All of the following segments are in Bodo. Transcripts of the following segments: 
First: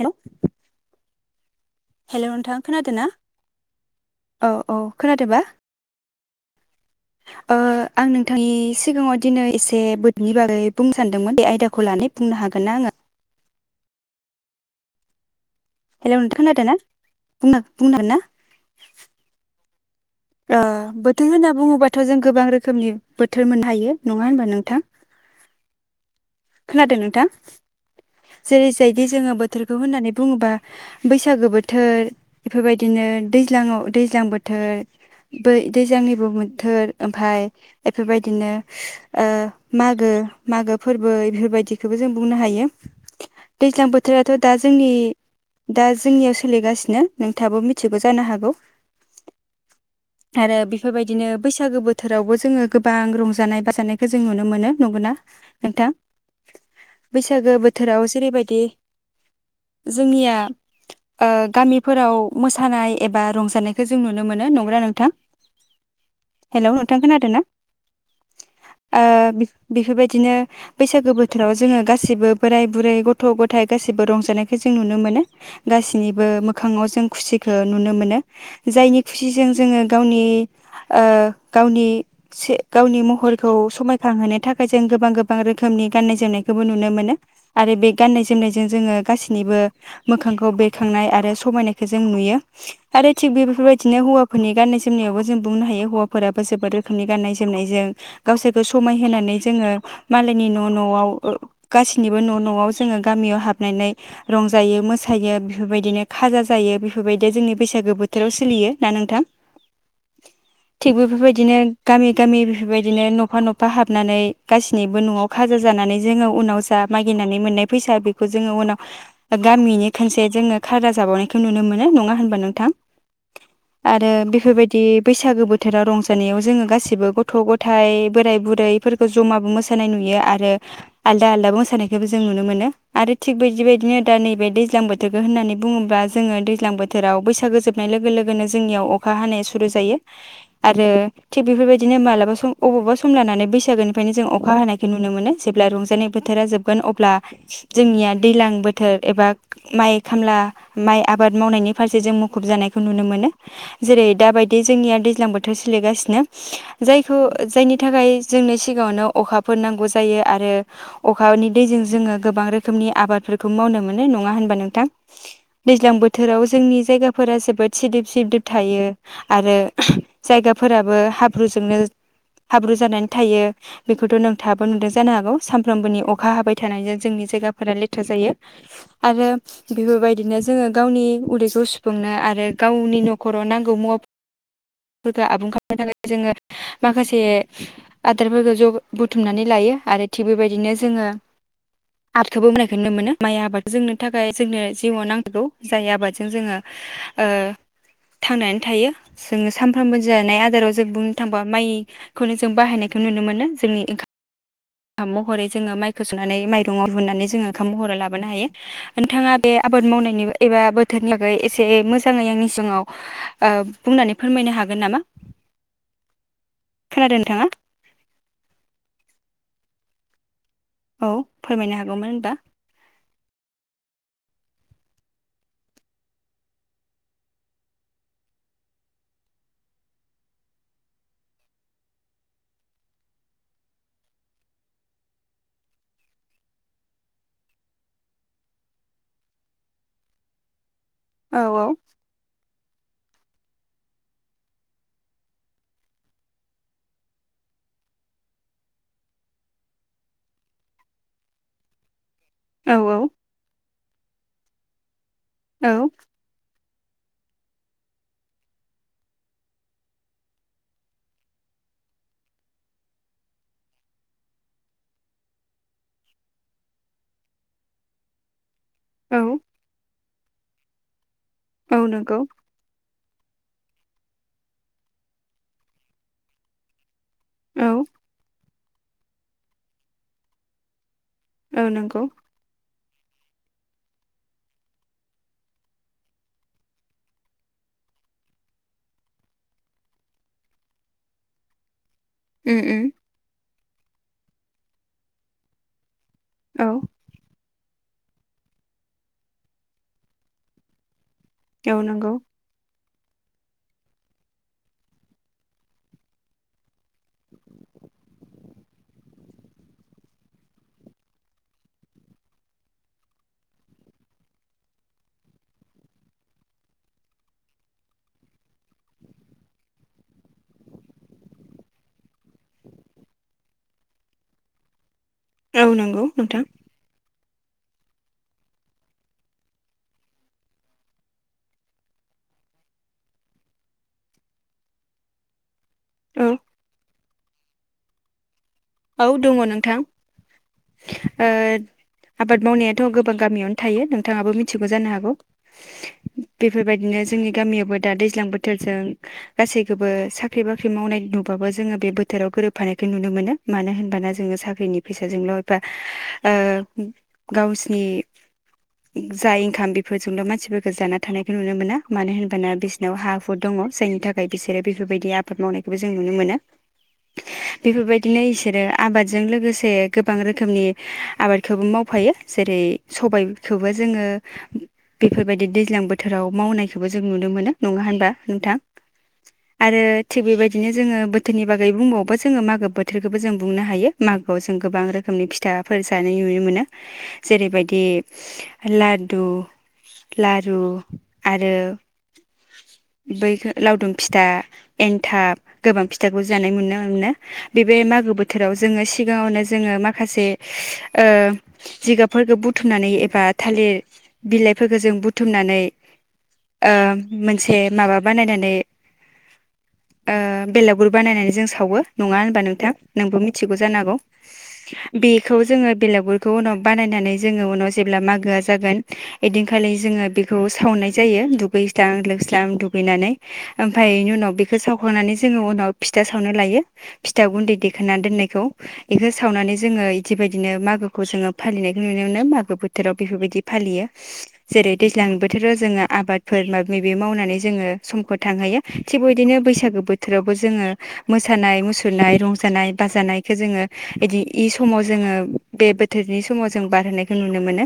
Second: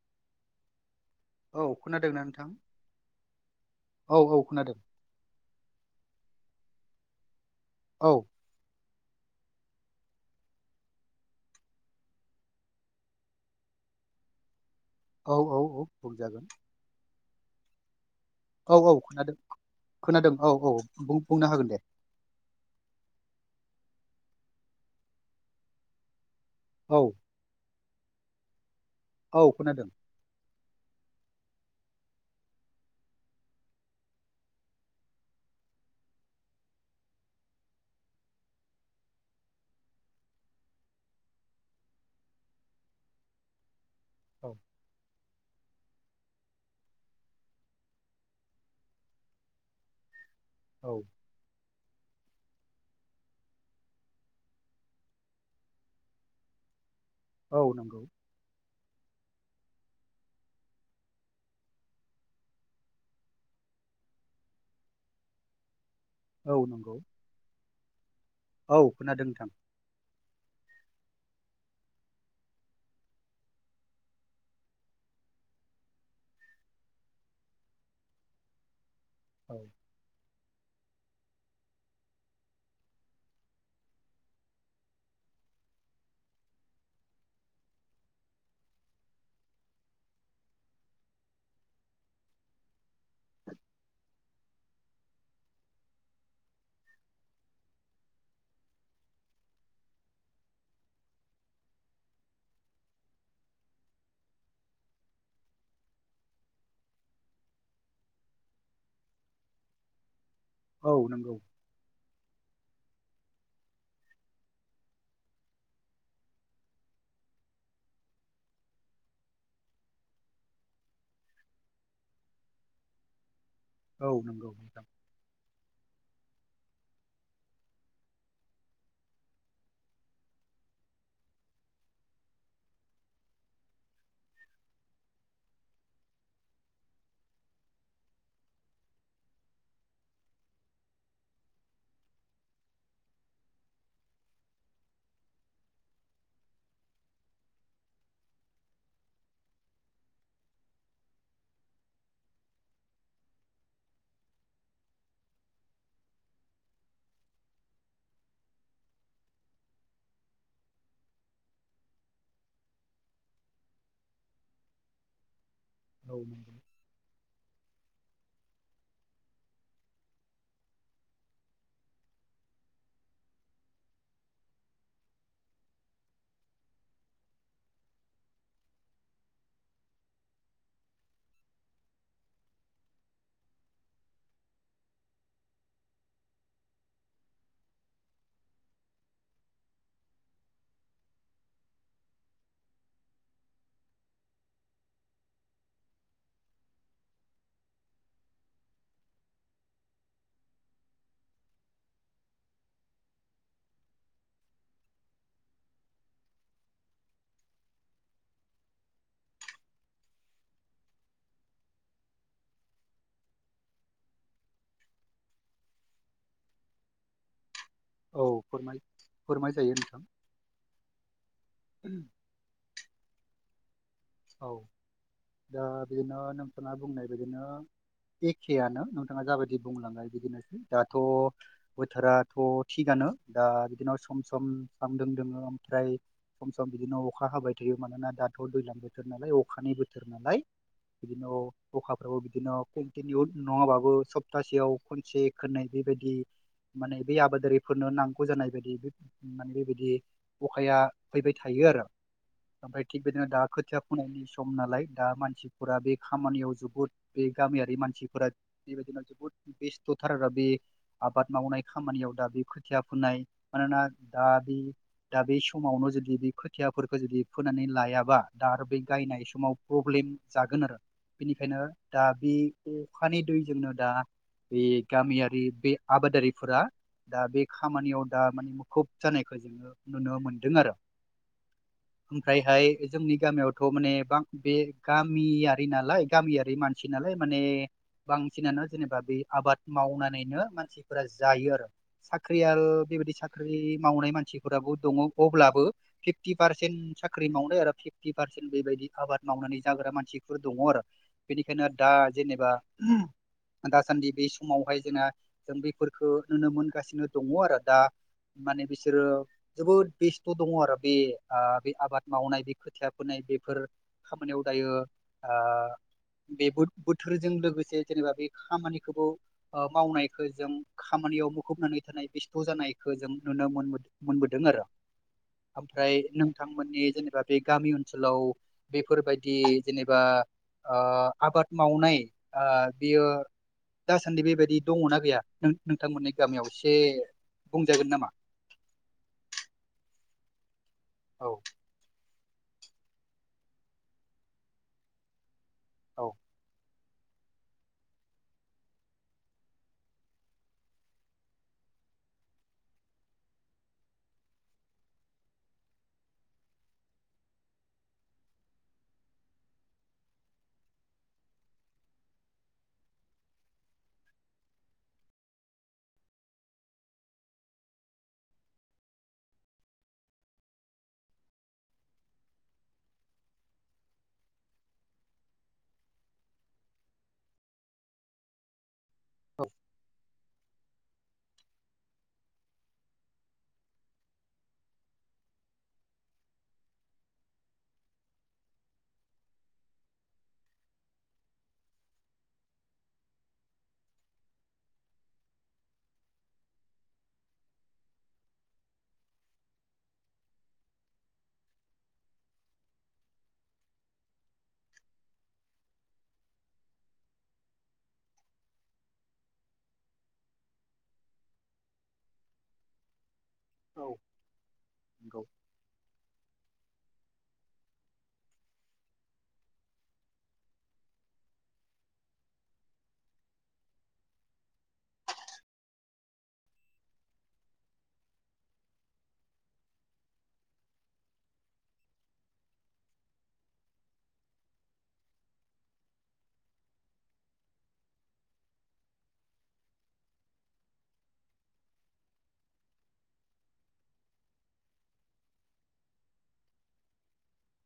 हेल' औ खोनादोंना हेल' नोंथां खोनादों ना औ औ खोनादोबा ओ आं औ नोंथांनि सिगाङाव दिनै एसे बैनि बागै बुंनो सान्दोंमोन बे आयदाखौ लानानै बुंनो हागोननाा आङो औ औ औ हेल' नोंथां बुंजागोन खोनादोंना बुंना बुंनो हगोना औ औ खोनादों खोनादों औ ओ औ बोथोर बुंनो होनना हागोन दे बुङोबाथ' जों गोबां रोखोमनि बोथोर मोननो हायो। नङा होमबा नोंथां खोनादों औ नोंथां जेरै बायदि जोङो औ बोथोरखौ खोनादों होननानै बुङोब्ला बैसागो बोथोर बेफोरबायदिनो दैज्लाङाव दैज्लां बोथोर बै दैज्लांनिबो बोथोर ओमफफ्राय बेफोरबायदिनो ओ मागो मागो फोरबो बेफोरबायदिखौबो जों बुंनो हायो। दैज्लां बो बोथोराथ' दा औ जोंनि दा जोंनियाव सोलिगासिनो नोंथाबो मिथिगौ जानो हागौ। आरो औ बेफोरबायदिनो बैसागो बोथोरावबो जों जोङो गोबां रंजानाय बाजानायखौ जों नुनो मोनो नंगौना नोंथां। बैसागो औ नंगौ बोथोराव जेरैबायदि जोंनिया ओ गामिफोराव मोसानाय एबा रंजानायखौ जों नुनो मोनो नोंगना नोंथां औ हेलौ नोंथां नंगौ खोनादों ना औ ओ खोनादों नोंथां बेफोरबायदिनो बैसागो बोथोराव जोङो गासिबो बोराय-बुरै गथ'-गथाय गाैबो रंजानायखौ जों नुनो मोनो गासिनिबो मोखाङाव जों खुसिखौ नुनो मोनो। जायनि खुसिजों जोङो गावनि ओ गावनि से गावनि महरखौ समायखांहोनो थाखाय जों गोबां गोबां रोखोमनि गान्नाय जोमनायखौबो नुनो मोनो आरो बे गान्नाय जोमनायजों जोङो गासैनिबो मोखांखौ बेरखांनाय आरो समायनायखौ जों नुयो आरो थिग बेफोरबायदि बिदिनो हौवाफोरनि गाननाय जोमनायावबो जों बुंनो हायो हौवाफोराबो जोबोद रोखोमनि गाननाय जोमनायजों गावसोरखौ समायहानै जोङो मालायनि न' न'आव गासैनिबो न' न'आव जोङो गामियाव हाबनानै रंजायो मोसायो बेफोरबायदिनो खाजा जायो बेफोरबायदि जोंनि बैसागो बोथोराव सोलियो दा नोंथां औ थिग नंगौ बेफोरबायदिनो गामि गामि बेफोरबायदिनो नफा नफा हाबनानै गाससिनिबो नआव खाजा जानानै जोंङो उनाव जा मागिनानै मोननाय फैसा बेखौ जोंङो उनाव गामिनि खनसे जोंङो खाजा जाबावनायखौ नुनो मोनो नङा होनबा नोंथां आरो औ नंगौ बेफोरबायदि नोंथां बैसागो बोथोराव रंजानायाव जोंङो गासिबो गथ गथाय बोराय बुरैफोरखौ जमाबो मोसानाय नुयो आरो आलादा आलादा मोसानायखौबो जों नुनो मोनो आरो थिग बिदि बायदिनो दा नैबे दैज्लां बोथोरखौ होननानै बुंङोबा जोंङो दैज्लां बोथोराव बैसागो जोबनाय लोगो लोगोनो ज जोंनियाव अखा हानाय सुरु जायो आरो थिग बेफोरबायदिनो मालाबा सम अबावबा सम लानानै बैसागोनिफ्रायनो जों अखा हानायखौ नुनो मोनो जेब्ला रंजानाय बोथोरा जोबगोन अब्ला जोंनिया दैज्लां बोथोर एबा माइ खामला माइ आबाद मावनायनि फारसे जों मुखुब जानायखौ नुनो मोनो। जेरै दााबायदि जोंनिया दैज्लां बोथोर सोलिगासिनो जायखौ जायनि थाखाय जोंनो सिगांङावनो अखाफोर नांगौ जायो आरो अखानि दैजों जोंङो गोबां रोखोमनि आबादफोरखौ मावनो मोनो नंङा होनबा नोंथां? दैज्लां औ बोथोराव नंगौ जोंनि जायगाफोरा जोबोद सिदिब सिदिब थायो आरो जायगाफोराबो हाब्रुजोंनो हाब्रु जानानै थायो बेखौथ' नोंथाङाबो नुदों जानो हागौ सानफ्रोमबोनि अखा हाबाय थानायजों जोंनि जायगाफोरा लेथ्रा जायो आरो बेफोरबायदिनो जोंङो गावनि उदैखौ सुफुंनो आरो गाव नि नखराव नांगौ मुवाफोरखौ आबुं खालामनो थाखाय जोंङो माखासे आदारफोरखौ जबुथुमनानै लायो आरो थिग बेबायदिनो जोंङो आबखौबो बुंनायखौ मोनो माइ आबाद जोंनो थाखाय जोंनो जिउआव नांगौ जाय आबादजों जोंङो ओ थांनानै थायो जोङो सामफ्रामबो जानाय आदाराव जों बुंनो थांबा माइखौनो जों बाहायनायखौ नुनो मोनो जोंनि ओंखाम महरै जोंङो माइखौ सुनानै माइरं आव रुनानै जोंङो ओंखाम महराव लाबोनो हायो नोंथांङा बे आबाद मावनायनि एबा बोथोरनि थाखायै एसे मोजाङै आंनि सिगांङाव बुंनानै फोरमायनो हागोन नामा खोनादों नोंथांङा औ फोरमाय फोरमायजायो नोंथां। औ फोरमायनो हागौमोन होनबा औ दा बिदिनो नोंथाङा बुंनाय बदिनो एखे आनो नोंथाङा जाबायदि बुंलङो बिदिनोसै दाथ बोथोराथ थिगानो दा बिदिनो सम सम साम दों दंङो ओमफ्राय सम सम बिदिनो अखा हाबाय थायो मानोना दाथ दैजलां बोथोर बोथोर नालाय अखानि बोथोर नालाय। बिदिनो औ औ अखाफ्राबो बिदिनो दिन नङाबाबो सप्तासेयाव खनसे खननै बेबायदि माने बे आबादारिफोरनो नांगौ जानाय बायदि बे माने बेबायदि अखाया फैबाय थायो आरो औ ओनफ्राय औ थिग बिदिनो दा खोथिया सम नालाय। दा औ मानसिफोरा बे खामानियाव जोबोद बे गामियारि मानसिफोरा बेबायदिनो जोबोद बेस्थथार आरो बे आबाद मावनाय खामानियाव दा बे खोथिया फोनाय मानोना दा बे दा बे समावनो जुदि बे खोथियाफोरखौ जुदि फोनानै लायाबा दा आरो बे गायनाय समाव प्रब्लेम जागोन आरो बेनिखायनो औ दा नंगौ बे माने दैजोंनो दा बे गामियारि बे आबादारिफोरा दा बे औ खामानियाव दा माने खुब जानायखौ जोंङो नुनो मोनदों आरो औ नंगौ। बे जोंनि गामियाव बेखौ माने बा बे गामियारि नालाय गामियारि मानसि नालाय माने बांसिनानो जेनेबा बे आबाद मावनानैनो मानसिफोरा जायो आरो साख्रिया उम उम बेबायदि साख्रि मावनाय मानसिफोराबो दंङ अब्लाबो फिफ्टि औ पारसेन्ट साख्रि मावनो आरो फिफ्ति। पारसेन बेबायदि आबाद मावनानै जाग्रा मानसिफोर दंङ आरो। बेनिखायनो औ दा नंगौ जेनेबा उम दासान्दि बे समावहाय जोंना जों बेफोरफोरखो नुनो मोनगासिनो दङ आरो दा माने बिसोरो जोबोद बेस्थ' दङ आरो बे ओ बे आबाद मावनाय बे खोथिया बोनाय बेफोर खामानियाव दायो ओ बेबो बोथोरजों लोगोसे जेनेबा बे खामानिखौबो ओ मावनायखौ जों खामानियाव मुखुबनानै थानाय बेस्थ' जानायखौ जों नुनो मोनबो मोनबोदों आरो। औ ओमफ्राय नंगौ नोंथां नोंथांमोननि जेनेबा बे गामि ओनसोलाव नोंथांमोननि औ गामियाव एसे बुंजागोन नामा? औ दङ नोंथां। औ ओ आबाद मावनायाथ' गोबां गामियावनो थायो नोंथाङाबो मिथिगौ जानो हागौ। औ बेफोरबाद बिदिनो जोंनि गामियावो दा दैज्लां बोथोरजों गासैखौबो साख्रि बाख्रि मावनाय नुबाबो जोङो बे बोथोराव गोरोबफानायखौ नुनो मोनो। मानो होनबाना जोङो साख्रिनि फैसाजोंल' एबा ओ गावसिनि जा इनकाम बेफोरजोंल' मानसिफोरखौ जाना थानायखौ नुनो मोना मानो होनबाना बिसिनाव हा हु दङ जायनि थाखाय बिसोरो बेफोरबायदि आबाद मावनायखौबो जों नुनो मोनो। बेफोरबायदि बिदिनो इसोरो आबादजों लोगोसे गोबां रोखोमनि आबादखौबो मावफायो जेरै सबायखौबो जोङो बेफोरबायदि दैज्लां बोथोराव मावनायखौबो जों नुनो मोनो नङा होनबा नोंथां औ आरो थिग बेबायदिनो जोङो बोथोरनि बागै बुंबावबो जोङो मागो बोथ बोथोरखौबो जों बुंनो हायो मागोआव जों गोबां रोखोमनि फिथाफोर जानाय नुनो मोनो जेरैबायदि लादु लारु आरो बै लावदुम फिथा एन्थाब गोबां फिथाखौ जानाय मोनु मोनो। बे बे मागो बोथोराव जोङो सिगाङावनो जोङो माखासे ओ जिगाबफोरखो बुथुमनानै एबा थालिर बिलाइफोरखो जों बुथुमनानै ओ मोनसे माबा बानायनानै ओ बेलागुर बानायनानै जों सावो नङा हो नोंथां नोंबो मिथ- थिगौ औ जानांगौ नंगौ बेखौ जोङो बेलागुरखौ उनाव बानायनानै जोङो उनाव जेब्ला मागोआ जागोन ओइदिनखालि जोङो बेखौ सावनाय जायो दुगैस्रां लोबस्रां दुगैनानै ओमफाय बेनि उनाव बेखो सावखांनानै जोङो उनाव फिथा सावनाय लायो। फिथा गुन्दै देखानानै दोननायखौ बेखौ सावनानै जोङो बिदिबायदिनो मागोखौ जोङो फालिनायखौ नुनो मोनो मागो बोथोराव बेफोरबायदि फालियो। जेरै दैज्लां बोथोराव जोङो आबादफोर माबि माबि मावनानै जोङो समखौ थांहैयो थिग बेबायदिनो बैसागो बोथोरावबो जोङो मोसानाय मुसु थुरनाय रंजानाय बाजानायखो जोङो इदि इ समाव जोङो बे बोथोरनि समाव जों बारहोनायखो नुनो मोनो।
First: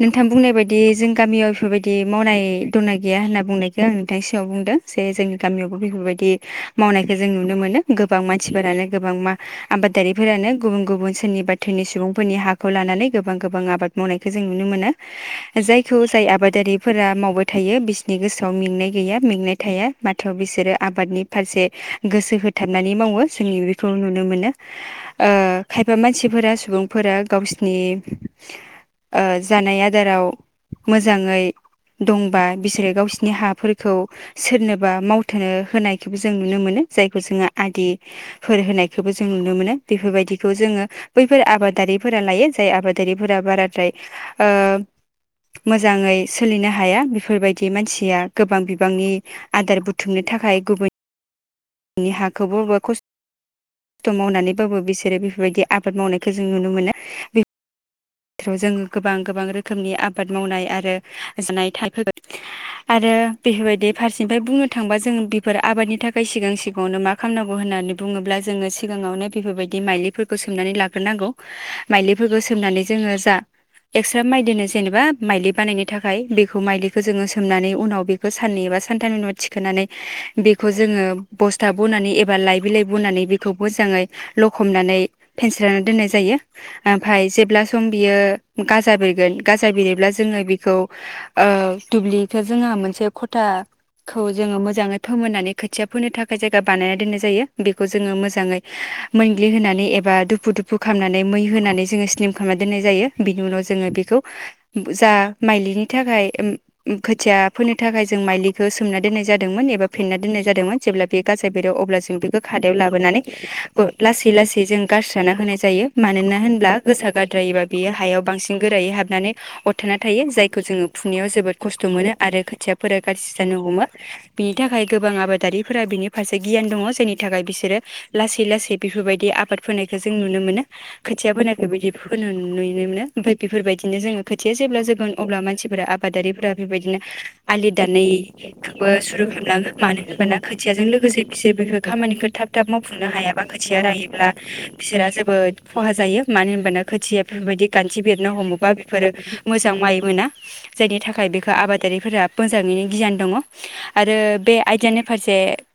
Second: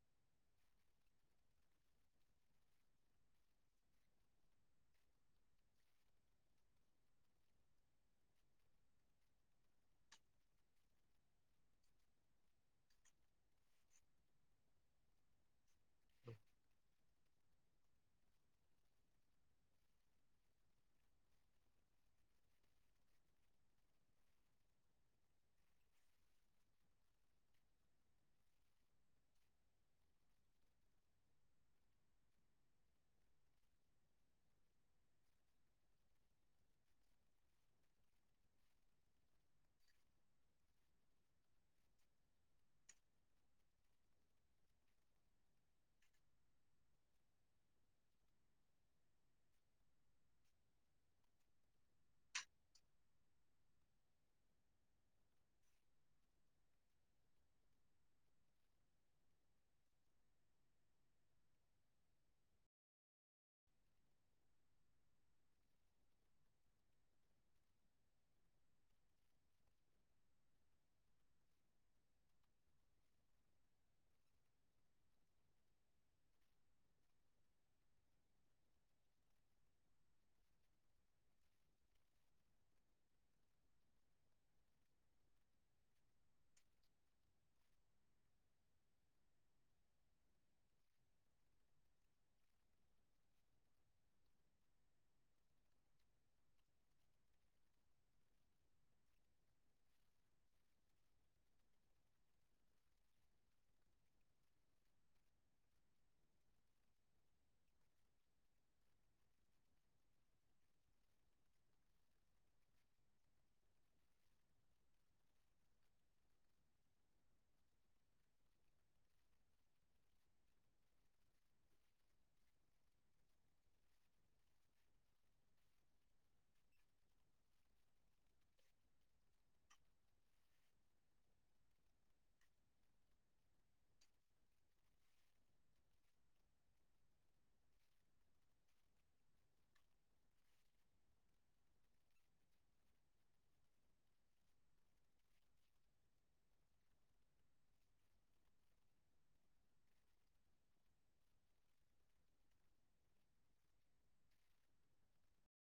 नोंथां बुंनाय बायदि जों गामियाव बेफोरबायदि मावनाय दंना गैया होनना बुंनायखो आं नोंथांनि सिगाङाव बुंदो जे जोंनि गामियावबो बेफोरबायदि मावनायखो जों नुनो मोनो। गोबां मानसिफोरानो गोबां मा आबादारिफोरानो गुबुन गुबुन सोरनि बााथोरनि सुबुंफोरनि हाखौ लानानै गोबां गोबां आबाद मावनायखो जों नुनो मोनो जाय खौ जाय आबादारिफोरा मावबाय थायो बिसोरनि गोसोआव मेंनाय गैया मेंनाय थाया माथ्र' बिसोरो आबादनि फारसे गोसो हो थाबनानै मावो जोंनि बेखौ नुनो मोनो। ओ खायफा मानसिफोरा सुबुंफोरा गावसिनि ओ जानाय आदाराव मोजाङै दंबा बिसोरो गावसिनि हाफोरखौ सोरनोबा मावथ'नो होनायखौबो जों नुनो मोनो जायखौ जोंहा आदिफोर होनायखोबो जों नुनो मोनो बेफोरबायदिखो जोङो बैफोर आबादारिफोरा लायो जाय आबादारिफोरा बाराद्राय ओ मोजाङै सोलिनो हाया बेफोरबायदि मानसिया गोबां बिबांनि आदार बुथुमनो थाखाय गुबुन नि हाखौबोबा खस्थ' मावनानैबाबो बिसोरो बेफोरबायदि आबाद मावनायखो जों नुनो मोनो। बि जों गोबां गोबां रोखोमनि आबाद मावनाय आरो जानाय [unintelligible] आरो बेफोरबायदि फारसेनिफ्राय बुंनो थांबा जों बेफोर आबादनि थाखाय सिगां सिगाङावनो मा खालामनांगौ होननानै बुङोब्ला जोङो सिगाङावनो बेफोरबायदि माइलिफोरखौ सोमनानै लाग्रोनांगौ। माइलिफोरखौ सोमनानै जोङो जा एक्स्रा माइ दोनो जेनेबा माइलि बानायनो थाखाय बेखौ माइलिखौ जोङो सोमनानै उनाव बेखो साननै एबा सानथामनि उनाव थिखोनानै बेखौ जोङो बस्था बनानै एबा लाइ बिलाइ बनानै बेखौ मोजाङै लखमनानै फेनस्रनानै दोननाय जायो ओमफ्राय जेब्ला सम बियो गाजा बेरगोन गाजा बेरोब्ला जोङो बेखौ ओ दुब्लिखो जोंहा मोनसे खथाखौ जोङो मोजाङै फोमोननानै खोथिया फोनो थाखाय जायगा बानायना दोननाय जायो बेखौ जोङो मोजाङै मोनग्लिहोनानै एबा दुफु दुफु खालामनानै मै होनानै जोङो स्लिम खामना दोननाय जायो बिनि उनाव जोङो बेखौ जा माइलिनि थाखाय ओ ओम खोथिया फोनो थाखाय जों माइलिखो सोमना दोननाय जादोंमोन एबा फेन्ना दोननाय जादोंमोन जेब्ला बे गाजा बेरो अब्ला जों बेखो खादायाव लाबोनानै बो लासै लासै जों गारस्राना होनाय जायो मानोना होनब्ला गोसा रायोबा बेयो हायाव बांसिन गोरायै हाबनानै अरथाना थायो जायखौ जोङो फुनायाव जोबोद खस्थ' मोनो आरो खोथियाफोरा गाज्रि जानो हमो बिनि थाखाय गोबां आबादारिफोरा बिनि फारसे गियान दङ जायनि थाखाय बिसोरो लासै लासै बेफोरबायदि आबाद फोनायखौ जों नुनो मोनो। खोथिया फोनायखौ बिदि होनो नुनो मोनो ओमफ्राय बेफोरबायदिनो जोङो खोथिया जेब्ला जौगोन अब्ला मानसिफोरा आबादारिफोरा बेफोरबायदिनो आलि दानायखौबो सुरु खालामलाङोन मानो होनबाना खोथियाजों लोगोसे बिसोर बेफोर खामानिखौ थाब थाब मावफुंनो हायाबा खोथिया रायोब्ला बिसोरा जोबोद खहा जायो मानो होनबाना खोथिया बेफोरबायदि गान्थि बेरनो हमोबा बेफोरो मोजां माइ मोना जायनि थाखाय बेखो आबादारिफोरा मोजाङैनो गियान दङ आरो बे आयदानि फारसे